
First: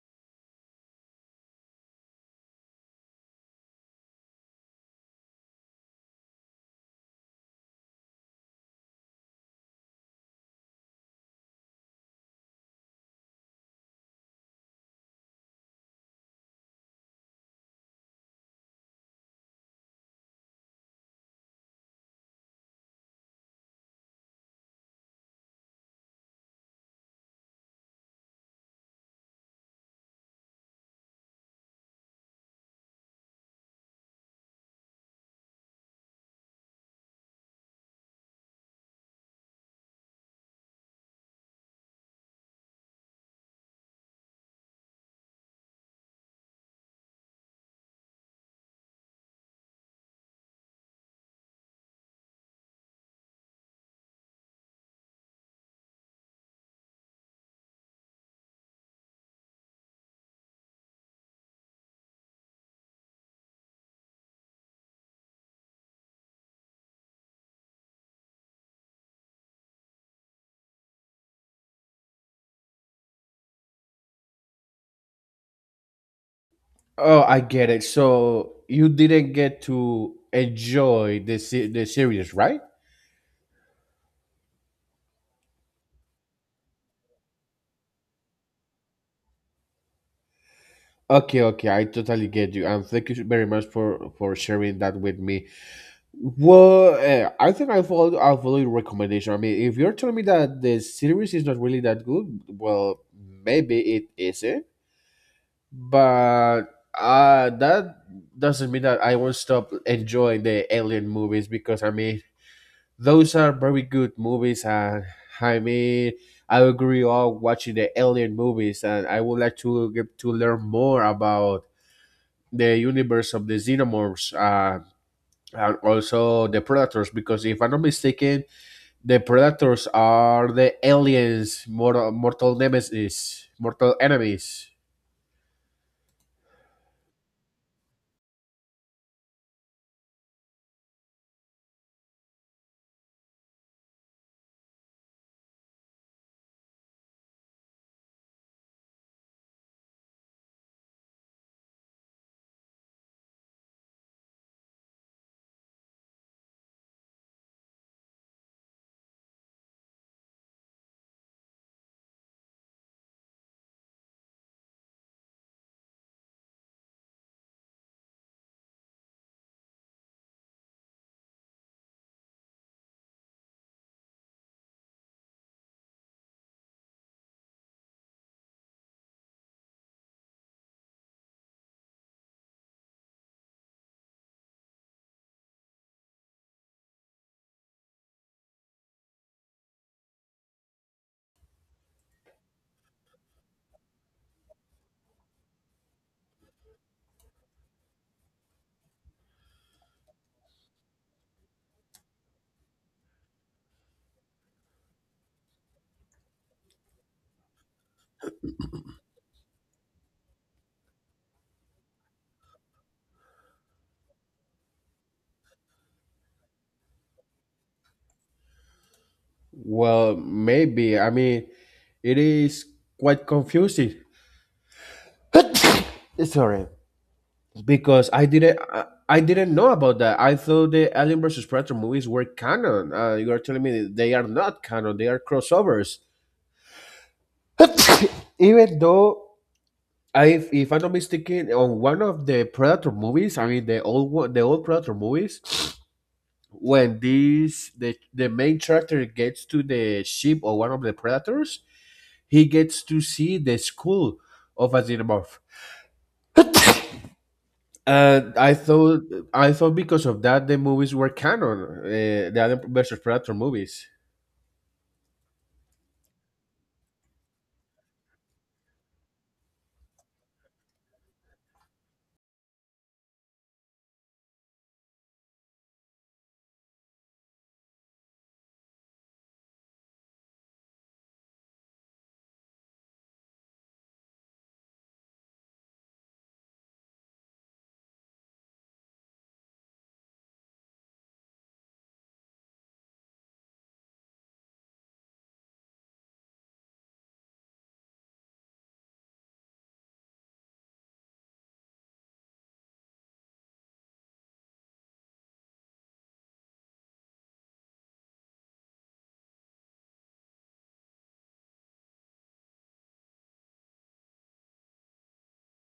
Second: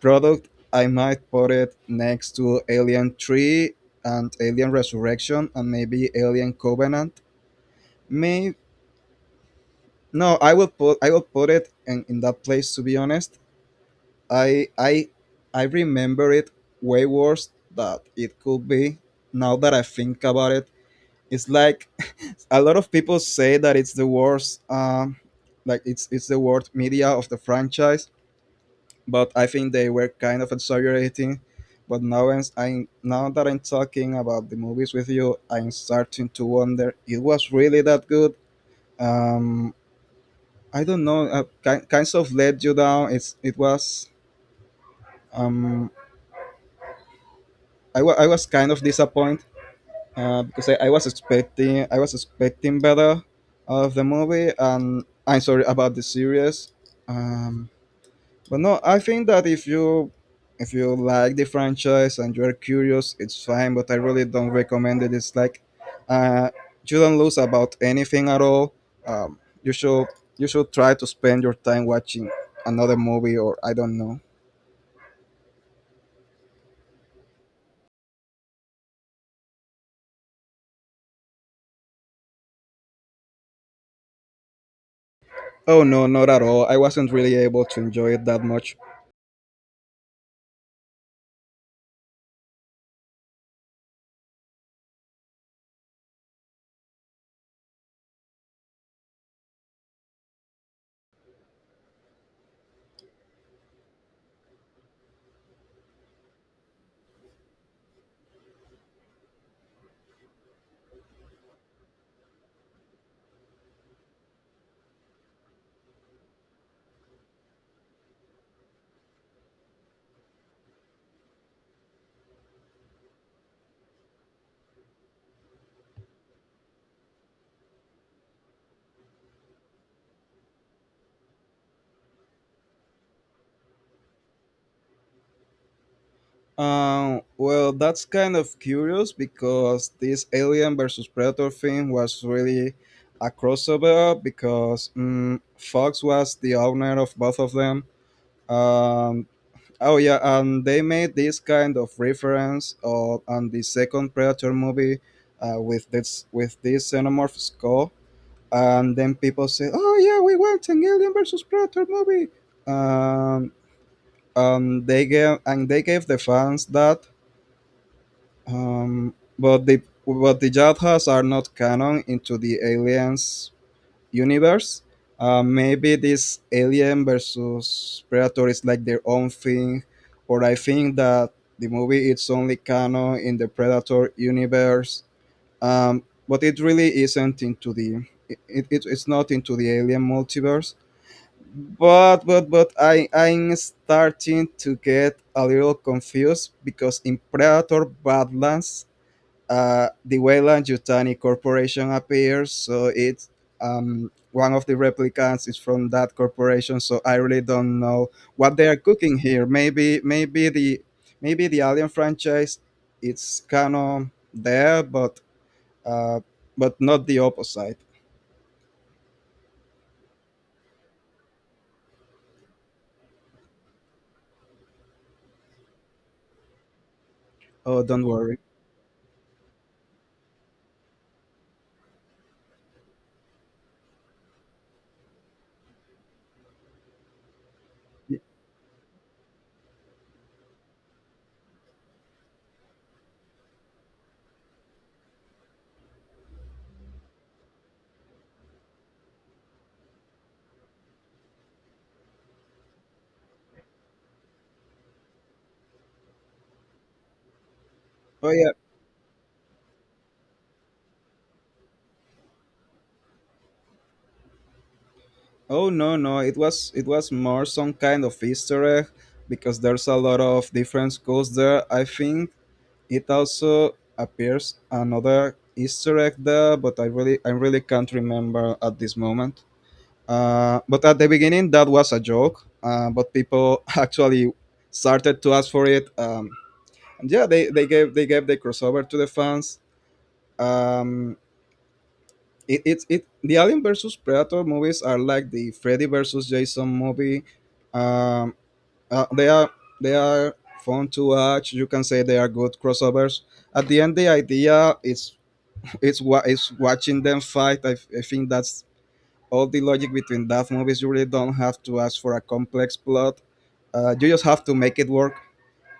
product. I might put it next to Alien Three and Alien Resurrection and maybe Alien Covenant. May— no, I will put I will put it in, in that place, to be honest. I I I remember it way worse that it could be, now that I think about it. It's like a lot of people say that it's the worst um like it's it's the worst media of the franchise, but I think they were kind of exaggerating. But now I'm, I now that I'm talking about the movies with you, I'm starting to wonder it was really that good. Um I don't know, uh, kind, kinds of let you down. It's it was um I, wa- I was kind of disappointed uh, because I, I was expecting— I was expecting better of the movie, and I'm sorry about the series. Um, but no, I think that if you if you like the franchise and you are curious, it's fine. But I really don't recommend it. It's like uh, you don't lose about anything at all. Um, you should you should try to spend your time watching another movie or I don't know.
Oh, I get it. So you didn't get to enjoy the— se- the series, right?
Oh no, not at all. I wasn't really able to enjoy it that much.
Okay, okay, I totally get you, and thank you very much for for sharing that with me. Well, eh, I think I follow— I followed your recommendation. I mean, if you're telling me that the series is not really that good, well, maybe it isn't. But uh that doesn't mean that I won't stop enjoying the Alien movies, because, I mean, those are very good movies, and, I mean, I agree on watching the Alien movies, and I would like to get to learn more about the universe of the Xenomorphs. Uh, and also the predators, because if I'm not mistaken, the predators are the aliens' mortal, mortal nemesis, mortal enemies.
Um, well, that's kind of curious because this Alien versus Predator thing was really a crossover because mm, Fox was the owner of both of them. Um, oh yeah, and they made this kind of reference uh, on the second Predator movie uh, with this with this xenomorph skull, and then people say, "Oh yeah, we went an Alien versus Predator movie." Um, um, they gave and they gave the fans that, um, but the but the Jadhas are not canon into the aliens universe. Uh, maybe this Alien versus Predator is like their own thing, or I think that the movie, it's only canon in the Predator universe. Um, but it really isn't into the— it, it, it's not into the Alien multiverse, but but but I I'm starting to get a little confused because in Predator Badlands, uh, the Weyland Yutani Corporation appears, so it's— um one of the replicants is from that corporation. So I really don't know what they are cooking here. Maybe maybe the maybe the Alien franchise, it's kind of there, but uh, but not the opposite.
Well, maybe, I mean, it is quite confusing. Sorry.
Oh, don't
Because I
worry.
didn't— I, I didn't know about that. I thought the Alien versus Predator movies were canon. Uh, you are telling me they are not canon, they are crossovers. Even though, I, if, if I'm not mistaken, on one of the Predator movies, I mean the old one, the old Predator movies, when this— the the main character gets to the ship of one of the Predators, he gets to see the skull of a xenomorph.
Oh
And
yeah.
I thought, I thought because of that, the movies were canon, uh, the other versus Predator movies.
Oh no, no, it was— it was more some kind of Easter egg because there's a lot of different schools there. I think it also appears another Easter egg there, but I really I really can't remember at this moment. Uh, but at the beginning, that was a joke. Uh, but people actually started to ask for it. Um, and yeah, they, they gave they gave the crossover to the fans. Um, it, it, it— the Alien versus Predator movies are like the Freddy versus Jason movie. Um, uh, they are— they are fun to watch. You can say they are good crossovers. At the end, the idea is— it's wa- is watching them fight. I, I think that's all the logic between that movies. You really don't have to ask for a complex plot. Uh, you just have to make it work,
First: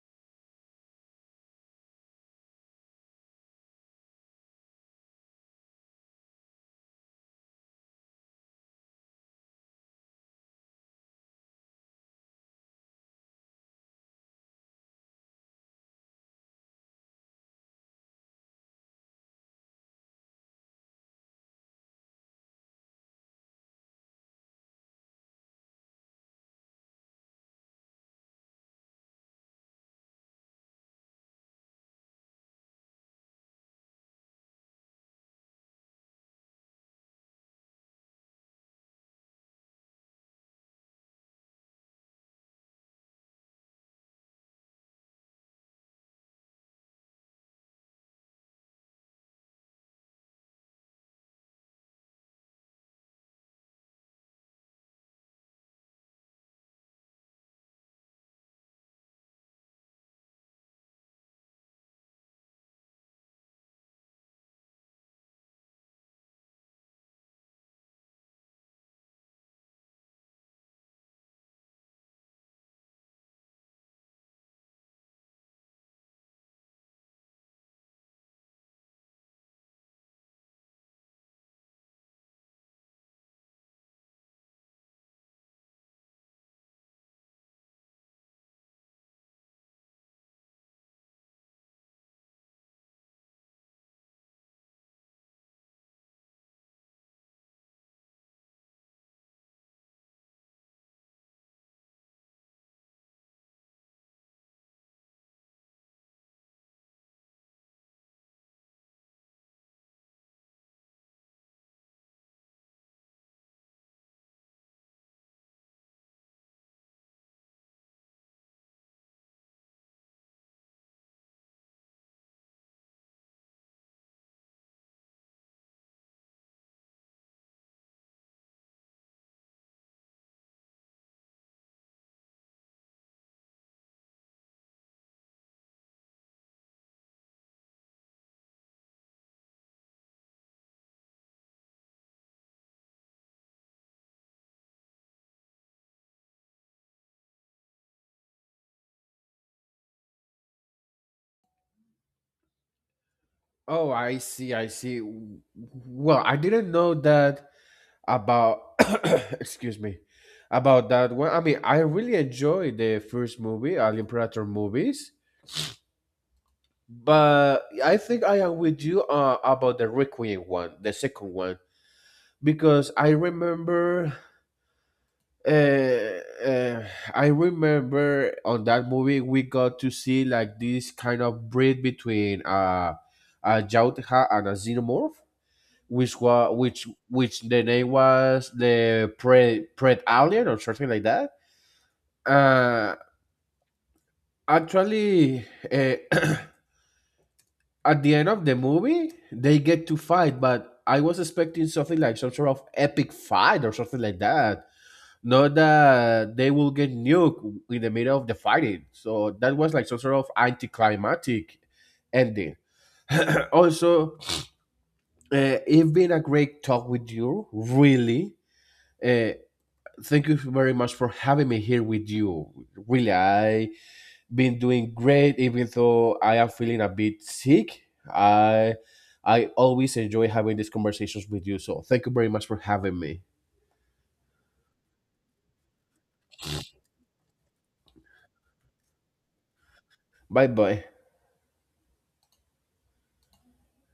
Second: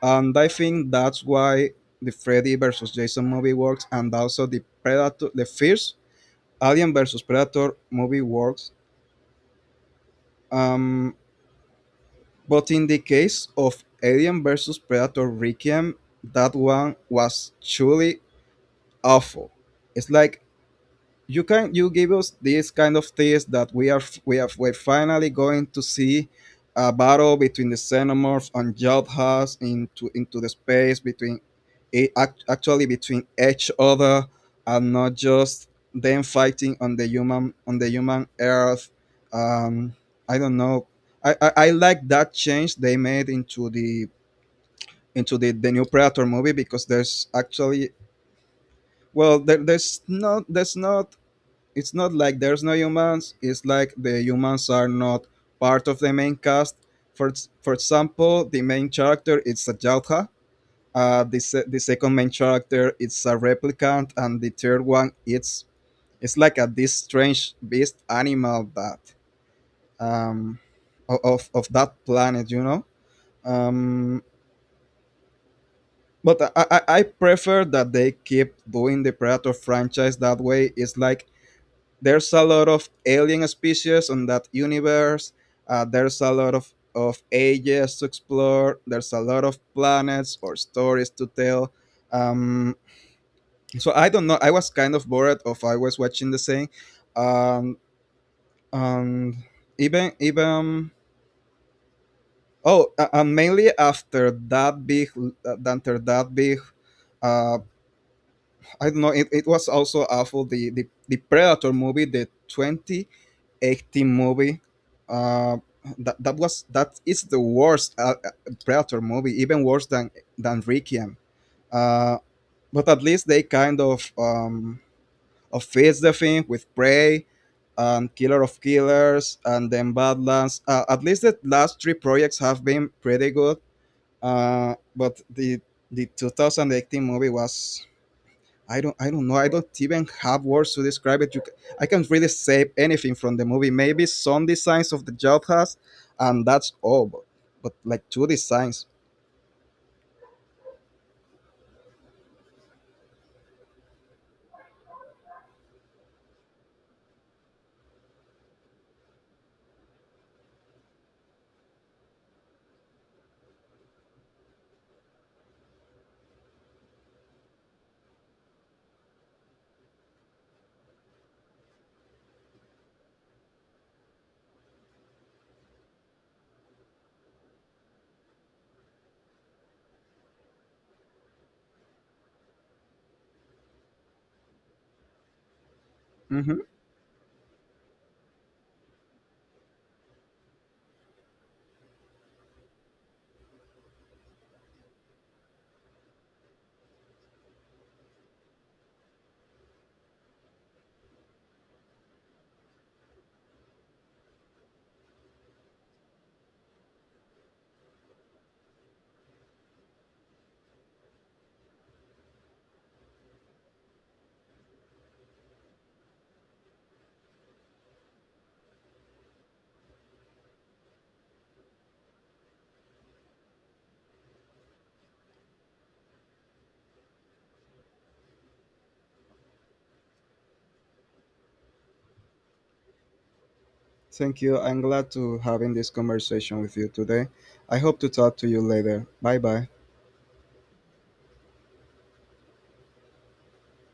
and I think that's why the Freddy versus Jason movie works, and also the Predator, the first Alien vs Predator movie works, um, but in the case of Alien vs Predator Requiem, that one was truly awful. It's like, you can you give us these kind of things that we are we have we're finally going to see a battle between the xenomorphs and Jodhas into— into the space, between eh, act- actually between each other, and not just them fighting on the human on the human earth. um I don't know. i i, I like that change they made into the— into the, the new Predator movie because there's actually— well, there, there's not there's not— it's not like there's no humans, it's like the humans are not part of the main cast. For ex- for example, the main character is a Jatha, uh, the, se- the second main character is a replicant, and the third one, it's it's like a— this strange beast animal that um o- of of that planet, you know. um but I, I, I prefer that they keep doing the Predator franchise that way. It's like there's a lot of alien species on that universe. Uh, there's a lot of, of ages to explore. There's a lot of planets or stories to tell. Um, so I don't know. I was kind of bored of— I was watching the same. Um, um, even Even oh, uh, and mainly after that big uh, after that big uh, I don't know. It, it was also awful. The, the the Predator movie, the twenty. 80 movie. Uh, that, that was— that is the worst uh, uh, Predator movie, even worse than than Requiem. Uh, but at least they kind of um, of fits the thing with Prey and Killer of Killers and then Badlands. Uh, at least the last three projects have been pretty good. Uh, but the the two thousand eighteen movie was— I don't I don't know. I don't even have words to describe it. You, ca- I can't really say anything from the movie. Maybe some designs of the job, and that's all. But, but like two designs.
Oh, I see, I see. Well, I didn't know that about— excuse me— about that one. I mean, I really enjoy the first movie Alien Predator movies, but I think I am with you, uh, about the Requiem one, the second one, because I remember uh, uh, I remember on that movie we got to see like this kind of breed between, uh, a Yautja and a xenomorph, which was,
Hmm.
which which the name was the pred— pred alien or something like that. Uh, Actually, uh, at the end of the movie, they get to fight, but I was expecting something like some sort of epic fight or something like that. Not that they will get nuked in the middle of the fighting. So that was like some sort of anticlimactic ending. Also, uh, it's been a great talk with you, really. Uh, Thank you very much for having me here with you. Really, I been doing great, even though I am feeling a bit sick. I i always enjoy having these conversations with you, so thank you very much for having me.
Thank you. I'm glad to having this conversation with you today. I hope to talk to you later. Bye bye.
Bye bye.